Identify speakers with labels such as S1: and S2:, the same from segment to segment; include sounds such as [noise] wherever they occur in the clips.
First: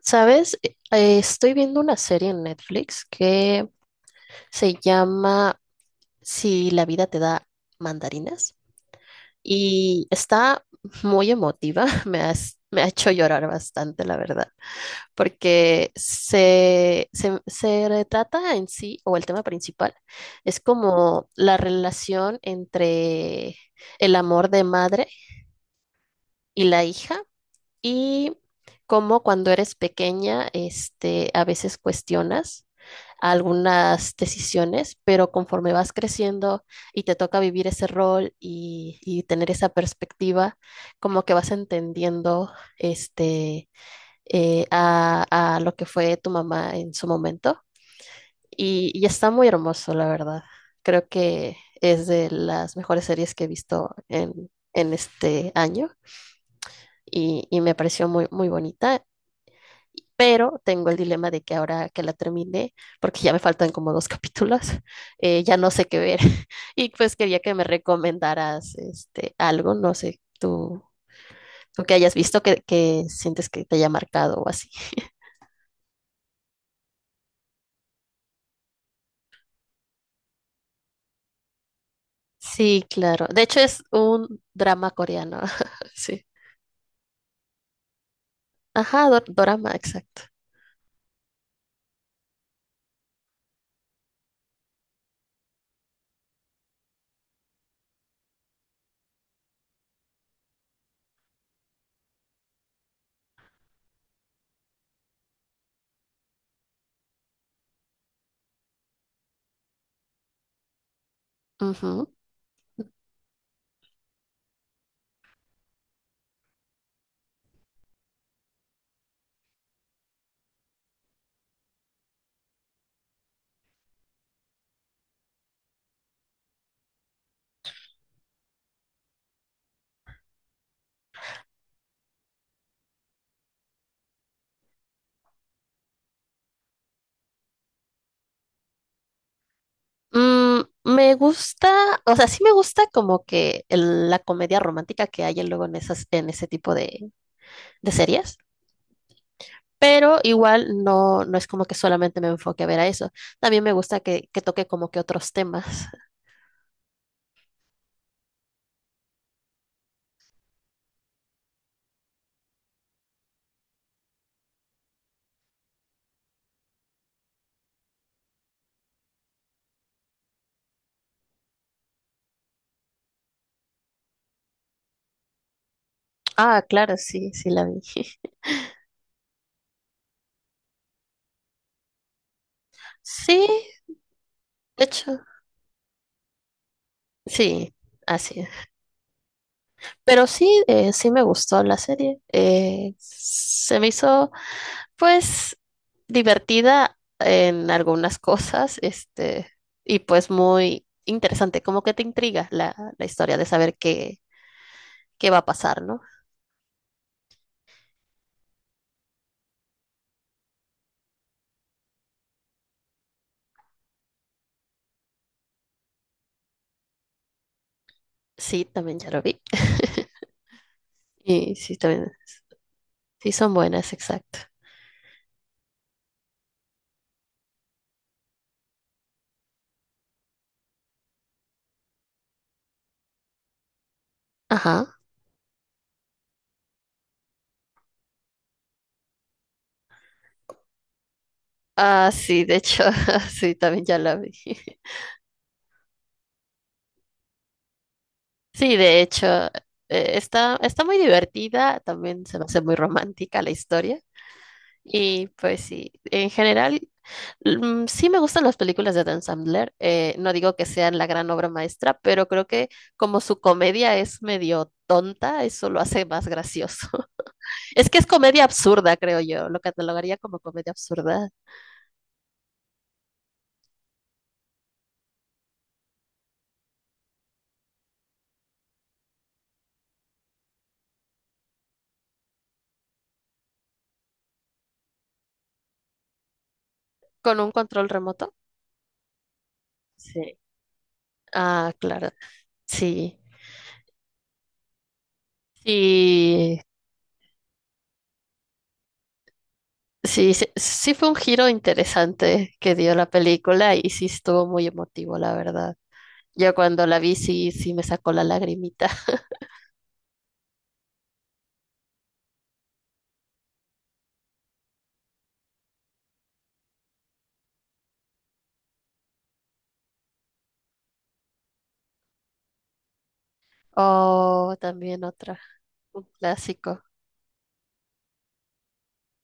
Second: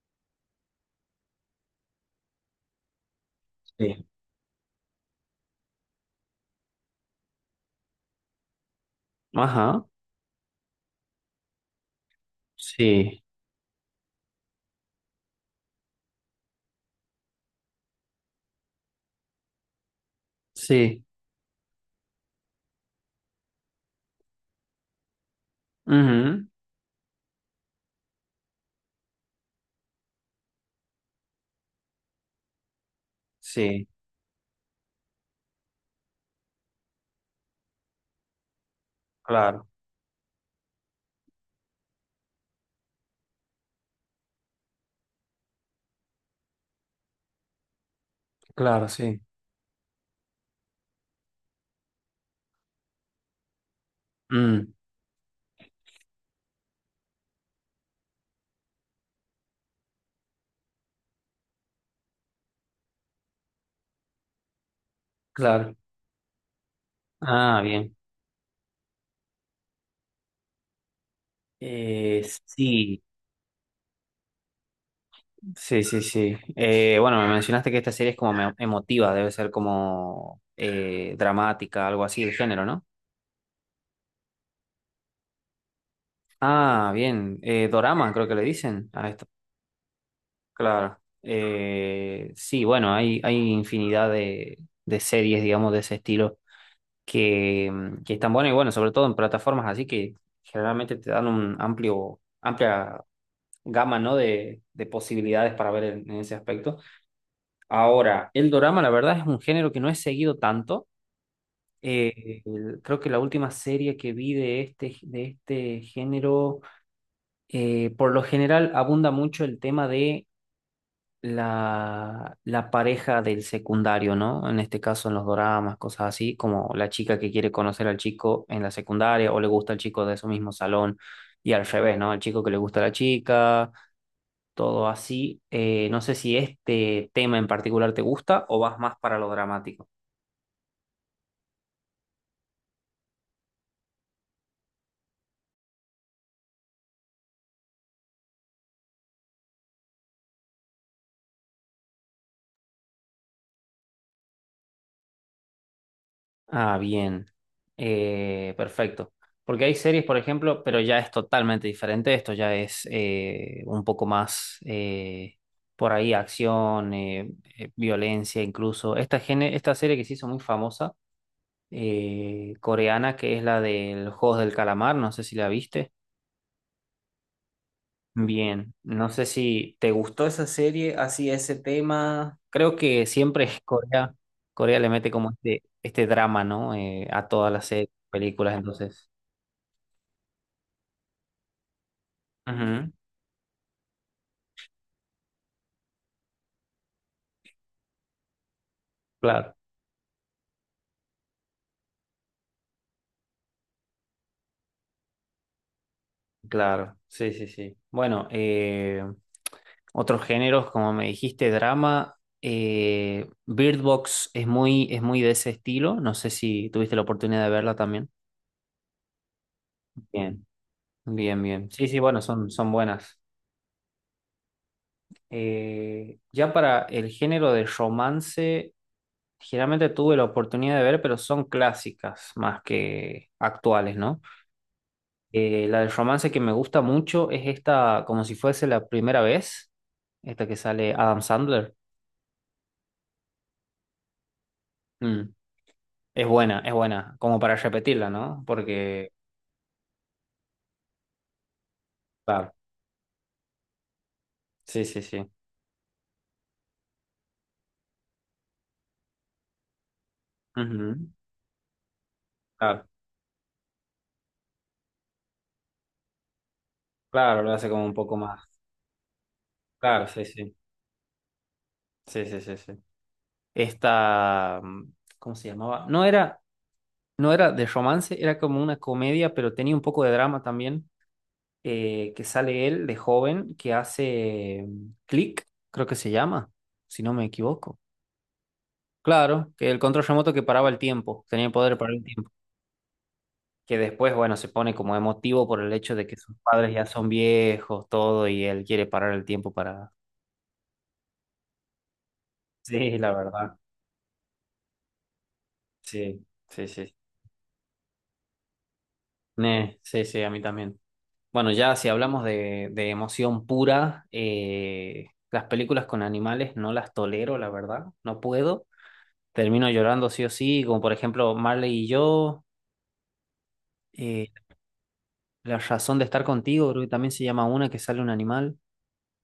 S1: ¿Sabes? Estoy viendo una serie en Netflix que
S2: Sí.
S1: se llama Si la vida te da mandarinas
S2: Ajá,
S1: y está muy emotiva. [laughs] Me ha hecho
S2: sí,
S1: llorar bastante, la verdad, porque se retrata en sí, o el tema principal, es
S2: sí,
S1: como la relación entre el amor de madre
S2: ujú,
S1: y la hija y cómo cuando eres pequeña, a veces cuestionas a
S2: sí,
S1: algunas decisiones, pero conforme vas creciendo y te toca vivir ese rol y tener
S2: claro,
S1: esa perspectiva, como que vas entendiendo este, a lo que fue tu mamá en su momento.
S2: claro,
S1: Y
S2: sí,
S1: está muy hermoso, la verdad. Creo que es de las mejores series que he visto
S2: mm,
S1: en este año y me pareció muy bonita. Pero tengo el dilema de que ahora que la terminé, porque ya me faltan como dos [laughs] capítulos, ya no
S2: claro,
S1: sé qué ver. [laughs] Y pues quería que
S2: ah,
S1: me
S2: bien,
S1: recomendaras algo, no sé, tú que hayas visto
S2: sí,
S1: que sientes que te haya marcado o así.
S2: sí, sí, sí. Bueno, me mencionaste que esta serie es como emotiva, debe ser como dramática, algo así de género,
S1: Sí,
S2: ¿no?
S1: claro. De hecho es un drama coreano. [laughs] Sí.
S2: Ah, bien, dorama creo que le dicen a
S1: Ajá,
S2: esto,
S1: dorama, exacto.
S2: claro. Sí, bueno, hay infinidad de series, digamos, de ese estilo. Que están buenas y bueno, sobre todo en plataformas así que generalmente te dan amplia gama, ¿no? de, posibilidades para ver en, ese aspecto. Ahora, el dorama, la verdad, es un género que no he seguido tanto.
S1: Ujú.
S2: Creo que la última serie que vi de este, género, por lo general abunda mucho el tema de la, pareja del secundario, ¿no? En este caso en los doramas, cosas así, como la chica que quiere conocer al chico en la secundaria o le gusta al chico de su mismo salón y al revés, ¿no? El chico que le gusta a la chica, todo así. No sé si este tema en particular te gusta o vas más para lo dramático.
S1: Mm, me gusta, o sea, sí me gusta como que la comedia romántica que hay luego en en ese tipo de series. Pero igual no, no es como que solamente me enfoque a ver a eso. También me gusta que toque como que otros temas. [laughs]
S2: Ah, bien. Perfecto. Porque hay series, por ejemplo, pero ya es totalmente diferente. Esto ya es un poco más por ahí acción, violencia incluso. Esta, esta serie que se hizo muy famosa, coreana, que es la del Juegos del Calamar, no sé si la viste.
S1: Ah, claro, sí, sí la vi. [laughs]
S2: Bien, no sé si te gustó esa serie, así ese tema. Creo que
S1: Sí,
S2: siempre [laughs] Corea
S1: de
S2: le mete
S1: hecho,
S2: como este, drama, ¿no? A todas las
S1: sí,
S2: series,
S1: así es.
S2: películas, entonces.
S1: Pero sí, sí me gustó la serie.
S2: Ujú,
S1: Se me hizo, pues, divertida en algunas [laughs] cosas,
S2: claro,
S1: y pues muy interesante, como que te intriga la historia de saber qué, qué va a pasar, ¿no?
S2: claro, sí, sí, sí. Bueno, otros géneros, como me dijiste, drama. Bird Box es muy de ese estilo. No sé si tuviste la oportunidad de verla también.
S1: Sí, también ya lo vi. [laughs]
S2: Bien, bien,
S1: Y
S2: bien.
S1: sí,
S2: Sí, sí,
S1: también.
S2: bueno, son buenas.
S1: Sí, son buenas, exacto.
S2: Ya para el género de romance, generalmente tuve la oportunidad de ver, pero son clásicas más que actuales, ¿no?
S1: Ajá.
S2: La del romance que me gusta mucho es esta, como si fuese la primera vez, esta que sale Adam Sandler.
S1: Ah, sí, de hecho, [laughs] sí, también ya la vi. [laughs]
S2: Mm, es buena, como para repetirla, ¿no?
S1: Sí, de
S2: Porque,
S1: hecho, está, está muy divertida, también se me
S2: claro,
S1: hace muy romántica la historia.
S2: sí, sí,
S1: Y
S2: sí.
S1: pues sí, en general, mm, sí me gustan las películas de Dan Sandler. Eh, no digo que
S2: Ujú,
S1: sean la gran obra maestra, pero creo que
S2: claro,
S1: como su comedia es medio tonta, eso lo hace más gracioso. [laughs]
S2: claro, lo hace como
S1: Es
S2: un
S1: que es
S2: poco más.
S1: comedia absurda, creo yo. Lo
S2: Claro,
S1: catalogaría
S2: sí,
S1: como
S2: sí,
S1: comedia absurda.
S2: sí, sí, sí, sí. Esta, mm, ¿cómo se llamaba? No era de romance, era como una comedia, pero tenía un poco de drama también, que sale él de joven, que hace Click, creo que se llama, si no me
S1: ¿Con un
S2: equivoco.
S1: control remoto?
S2: Claro, que el control remoto
S1: Sí.
S2: que paraba el tiempo, tenía el
S1: Ah,
S2: poder de parar el
S1: claro.
S2: tiempo,
S1: Sí.
S2: que después, bueno, se pone como emotivo por el hecho de que sus
S1: Sí,
S2: padres ya son viejos, todo, y él quiere parar el tiempo para... [laughs]
S1: sí, sí, sí fue un giro interesante que dio
S2: Sí,
S1: la
S2: la verdad.
S1: película y sí estuvo muy emotivo, la verdad.
S2: Sí,
S1: Yo
S2: sí,
S1: cuando
S2: sí.
S1: la vi sí, sí me sacó la lagrimita. [laughs]
S2: Ne, sí, sí, a mí también. Bueno, ya si hablamos de, emoción pura, las películas con animales no las tolero, la verdad, no puedo. Termino llorando sí o sí, como por ejemplo Marley y yo, eh,
S1: Oh, también otra,
S2: La razón
S1: un
S2: de estar contigo,
S1: clásico.
S2: creo que también se llama una que sale un animal.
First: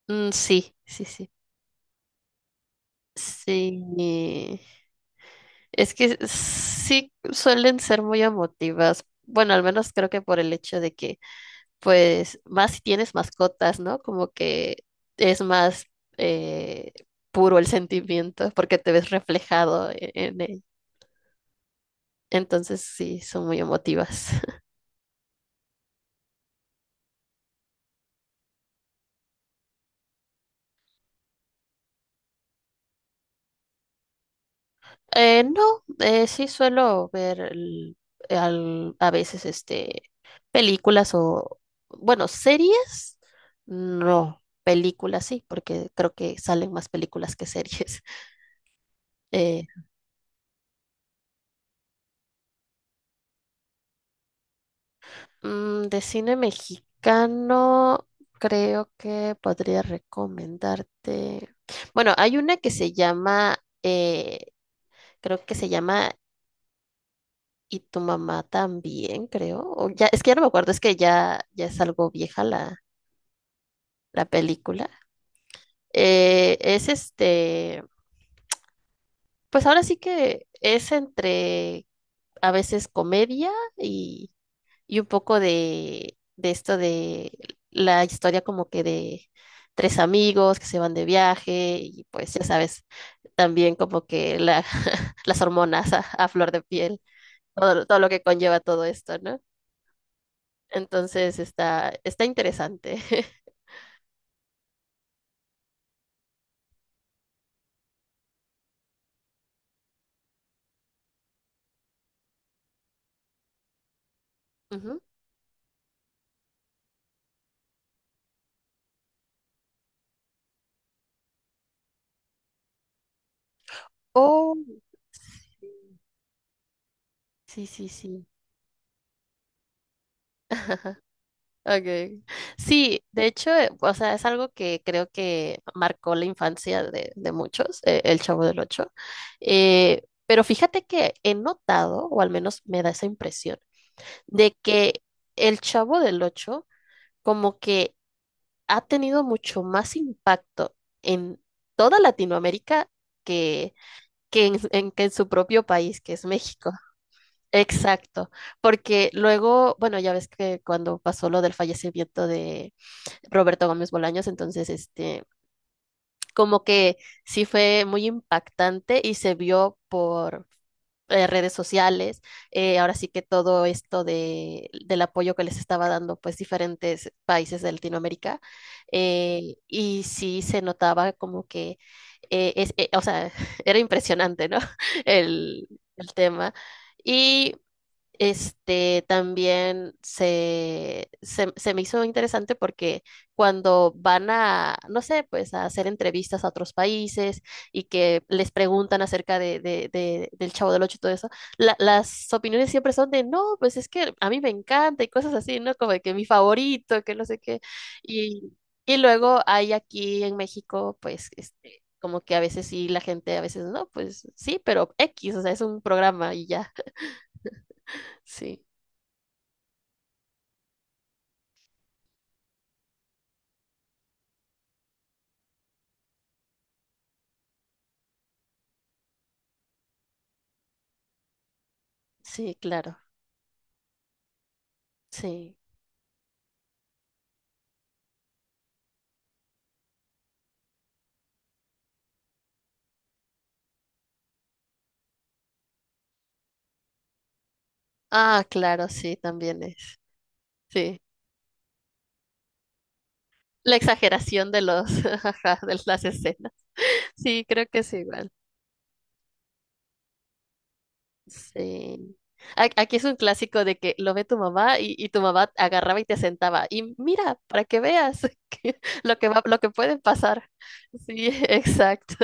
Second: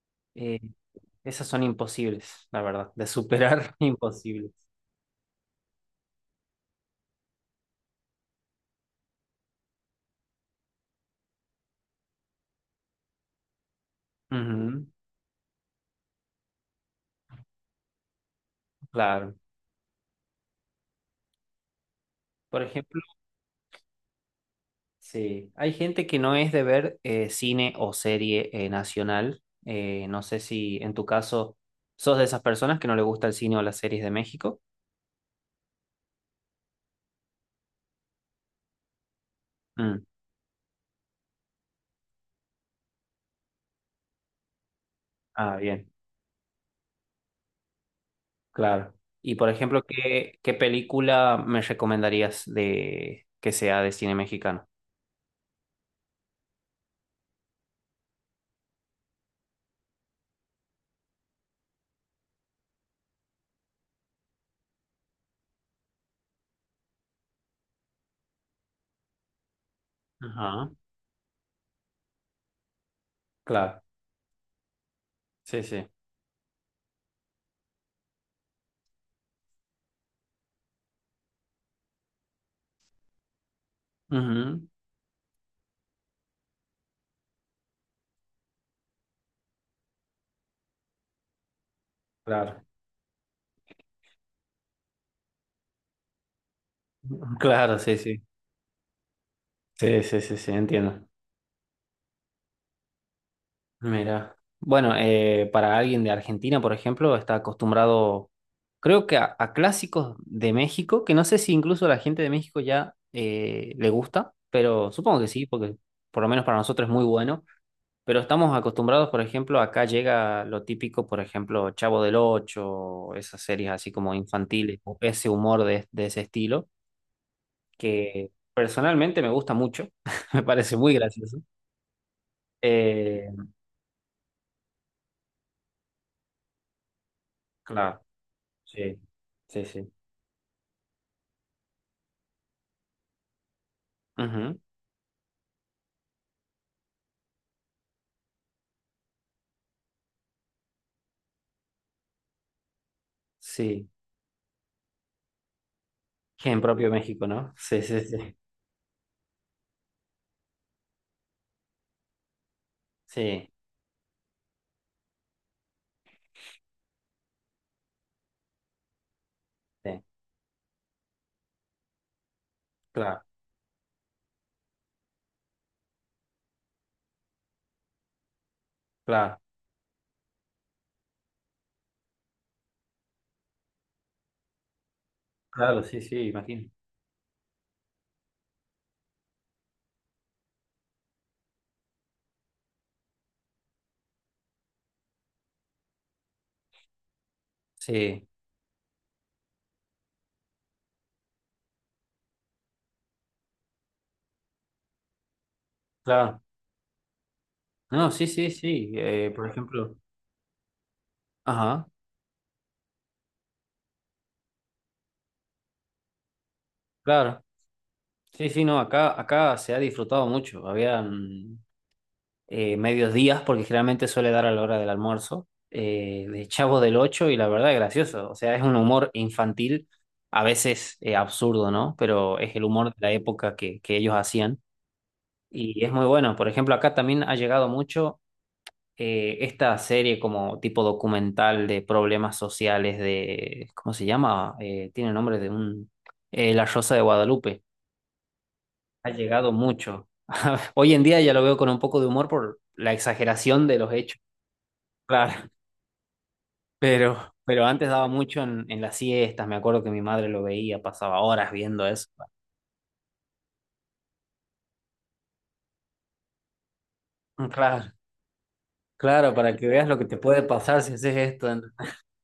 S1: Mm,
S2: Eh,
S1: sí, sí, sí.
S2: esas son imposibles, la verdad, de superar, [laughs]
S1: Sí.
S2: imposibles.
S1: Es que sí suelen ser muy emotivas. Bueno, al menos creo que por el hecho de que pues más si tienes mascotas, ¿no? Como que
S2: Ujú,
S1: es más eh, puro el sentimiento porque te ves
S2: claro.
S1: reflejado en él.
S2: Por
S1: Entonces
S2: ejemplo.
S1: sí, son muy emotivas. [laughs]
S2: Sí, hay gente que no es de ver cine o serie nacional. No sé si en tu caso sos de esas personas que no le gusta el cine o las series de México.
S1: No, sí suelo ver a veces
S2: Mm,
S1: películas o, bueno, series, no, películas sí,
S2: ah, bien,
S1: porque creo que salen más películas que series.
S2: claro.
S1: [laughs]
S2: Y por
S1: Eh.
S2: ejemplo, ¿ qué película me recomendarías de que sea de cine mexicano?
S1: Mm, de cine mexicano, creo que podría recomendarte. Bueno, hay una que se llama, eh, creo que se llama Y tu mamá también, creo. O ya, es que ya no me acuerdo,
S2: Ajá,
S1: es que ya, ya es algo vieja
S2: claro,
S1: la película.
S2: sí, sí.
S1: Es pues ahora sí que es entre a veces comedia y
S2: Ujú,
S1: y un poco de esto de la historia como que de tres amigos que se van de viaje y pues ya
S2: claro,
S1: sabes, también como que la, [laughs] las hormonas a flor de piel,
S2: [laughs]
S1: todo,
S2: claro, sí,
S1: todo lo que
S2: sí.
S1: conlleva todo esto, ¿no?
S2: Sí, sí, sí, sí, entiendo.
S1: Entonces está, está interesante.
S2: Mira, bueno, para alguien de Argentina, por ejemplo, está acostumbrado, creo que a, clásicos de México, que no sé si incluso a la gente de México ya le gusta,
S1: [laughs]
S2: pero
S1: Ujú.
S2: supongo que sí, porque por lo menos para nosotros es muy bueno. Pero estamos acostumbrados, por ejemplo, acá llega lo típico, por ejemplo, Chavo del Ocho, esas series así como
S1: Oh.
S2: infantiles, o ese humor de, ese estilo,
S1: Sí, sí, sí.
S2: que personalmente me gusta mucho, [laughs] me parece muy
S1: [laughs]
S2: gracioso.
S1: Okay. Sí, de
S2: Eh,
S1: hecho, o sea, es algo que creo que marcó la infancia de muchos,
S2: claro,
S1: el Chavo del Ocho.
S2: sí, sí, sí.
S1: Pero fíjate que he notado, o al menos me da esa impresión, de
S2: Ujú,
S1: que el Chavo del Ocho como que ha tenido mucho más impacto en toda Latinoamérica que,
S2: sí,
S1: que en, [laughs] que en su propio país, que es
S2: gen
S1: México.
S2: propio de México, ¿no? Sí, sí,
S1: Exacto,
S2: sí,
S1: porque luego, bueno, ya ves que cuando pasó lo del fallecimiento
S2: sí,
S1: Roberto Gómez Bolaños, entonces, como que sí fue muy impactante y se vio
S2: sí,
S1: por redes sociales, ahora sí que
S2: claro,
S1: todo esto del apoyo que les estaba dando, pues, diferentes países de Latinoamérica,
S2: claro,
S1: y sí se notaba como que, o sea, [laughs] era impresionante, ¿no? [laughs] El,
S2: claro, sí,
S1: el
S2: sí,
S1: tema.
S2: imagino.
S1: Este también se me hizo interesante porque cuando van a, no sé, pues a hacer entrevistas a otros países y que
S2: Sí,
S1: les preguntan acerca del Chavo del Ocho y todo eso, las opiniones siempre son de, no, pues es que a mí me encanta y cosas así, ¿no? Como de que mi
S2: claro.
S1: favorito, que no sé qué.
S2: No, sí, sí,
S1: Y,
S2: sí,
S1: y luego
S2: por
S1: hay
S2: ejemplo,
S1: aquí en México, pues,
S2: ajá,
S1: como que a veces sí, la gente a veces no, pues sí, pero X, o sea, es un programa y ya,
S2: claro.
S1: [laughs]
S2: Sí,
S1: sí.
S2: sí, no, acá se ha disfrutado mucho. Habían medios días, porque generalmente suele dar a la hora del almuerzo, de Chavo del Ocho, y la verdad es gracioso. O sea, es un humor infantil, a veces absurdo, ¿no? Pero es
S1: Sí,
S2: el humor de
S1: claro,
S2: la época que ellos hacían.
S1: sí.
S2: Y es muy bueno. Por ejemplo, acá también ha llegado mucho esta serie como tipo documental de problemas sociales de, ¿cómo se llama? Tiene nombre de un... La Rosa de Guadalupe.
S1: Ah, claro,
S2: Ha
S1: sí,
S2: llegado
S1: también es.
S2: mucho. [laughs] Hoy
S1: Sí.
S2: en día ya lo veo con un poco de humor por la exageración
S1: La
S2: de los hechos.
S1: exageración de los, [laughs]
S2: Claro.
S1: ajá, de las escenas.
S2: [laughs]
S1: Sí, creo
S2: Pero
S1: que
S2: antes
S1: es
S2: daba
S1: igual.
S2: mucho en, las siestas. Me acuerdo que mi madre lo veía, pasaba horas viendo eso.
S1: Sí. A- Aquí es un clásico de que lo ve tu mamá y tu mamá agarraba y te sentaba. Y mira,
S2: [laughs]
S1: para que
S2: Claro,
S1: veas [laughs] lo que
S2: claro,
S1: va,
S2: para
S1: lo
S2: que
S1: que
S2: veas
S1: puede
S2: lo que te puede
S1: pasar.
S2: pasar si haces
S1: Sí, [laughs]
S2: esto. [laughs]
S1: exacto.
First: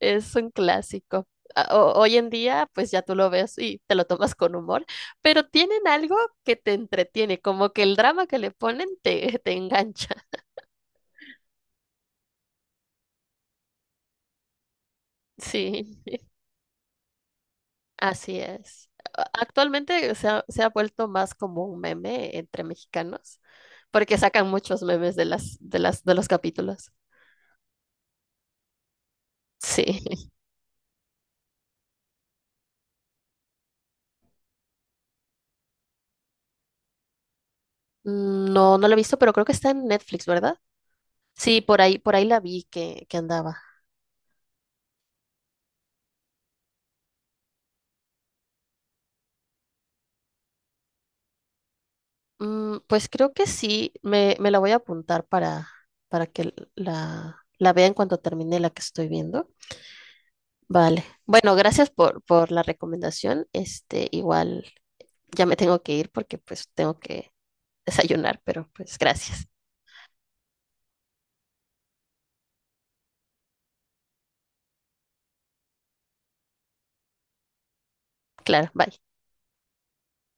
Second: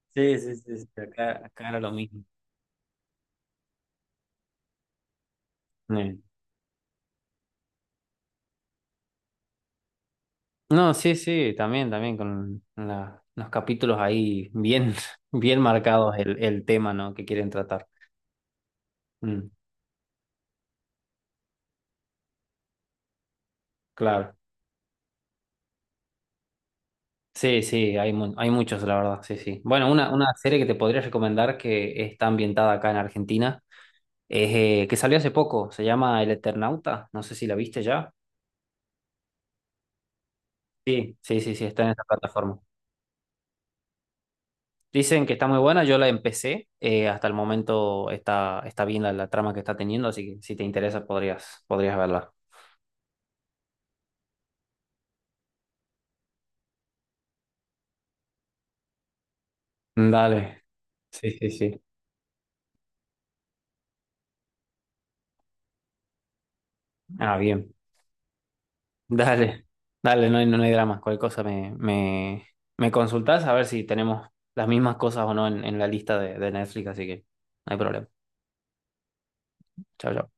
S1: Es
S2: Sí,
S1: un
S2: sí, sí, sí,
S1: clásico.
S2: acá era lo
S1: Hoy
S2: mismo.
S1: en día, pues ya tú lo ves y te lo tomas con humor, pero tienen algo
S2: Eh,
S1: que te entretiene, como que el drama que le ponen te, te engancha. [laughs]
S2: No, sí, sí, también, con los capítulos ahí bien, [laughs] bien
S1: Sí.
S2: marcados el, tema, ¿no? que quieren tratar.
S1: Así es.
S2: Mm,
S1: Actualmente se ha vuelto más como un meme entre mexicanos, porque
S2: claro.
S1: sacan muchos memes de de los capítulos.
S2: Sí, sí, hay muchos, la verdad, sí, sí.
S1: Sí.
S2: Bueno, una
S1: [laughs]
S2: serie que te podría recomendar que está ambientada acá en Argentina, es, que salió hace poco, se llama El Eternauta, no sé si la viste ya.
S1: No, no lo he visto, pero creo que está en Netflix, ¿verdad?
S2: Sí, sí, sí,
S1: Sí,
S2: sí, está en esa
S1: por ahí la
S2: plataforma.
S1: vi que andaba.
S2: Dicen que está muy buena, yo la empecé, hasta el momento está bien la, trama que está teniendo, así que si te interesa podrías verla.
S1: Mm, pues creo que sí, me la voy a apuntar para que la vea en cuanto termine la que estoy viendo.
S2: Dale,
S1: Vale.
S2: sí, sí,
S1: Bueno,
S2: sí.
S1: gracias por la recomendación. Este, igual ya me tengo que ir porque pues tengo que
S2: Ah, bien.
S1: desayunar, pero pues gracias.
S2: Dale, dale, no hay, no hay drama. Cualquier cosa me consultás a ver si tenemos las mismas cosas o no en, la lista de, Netflix, así que no hay problema.
S1: Claro, bye.
S2: Chao, chao.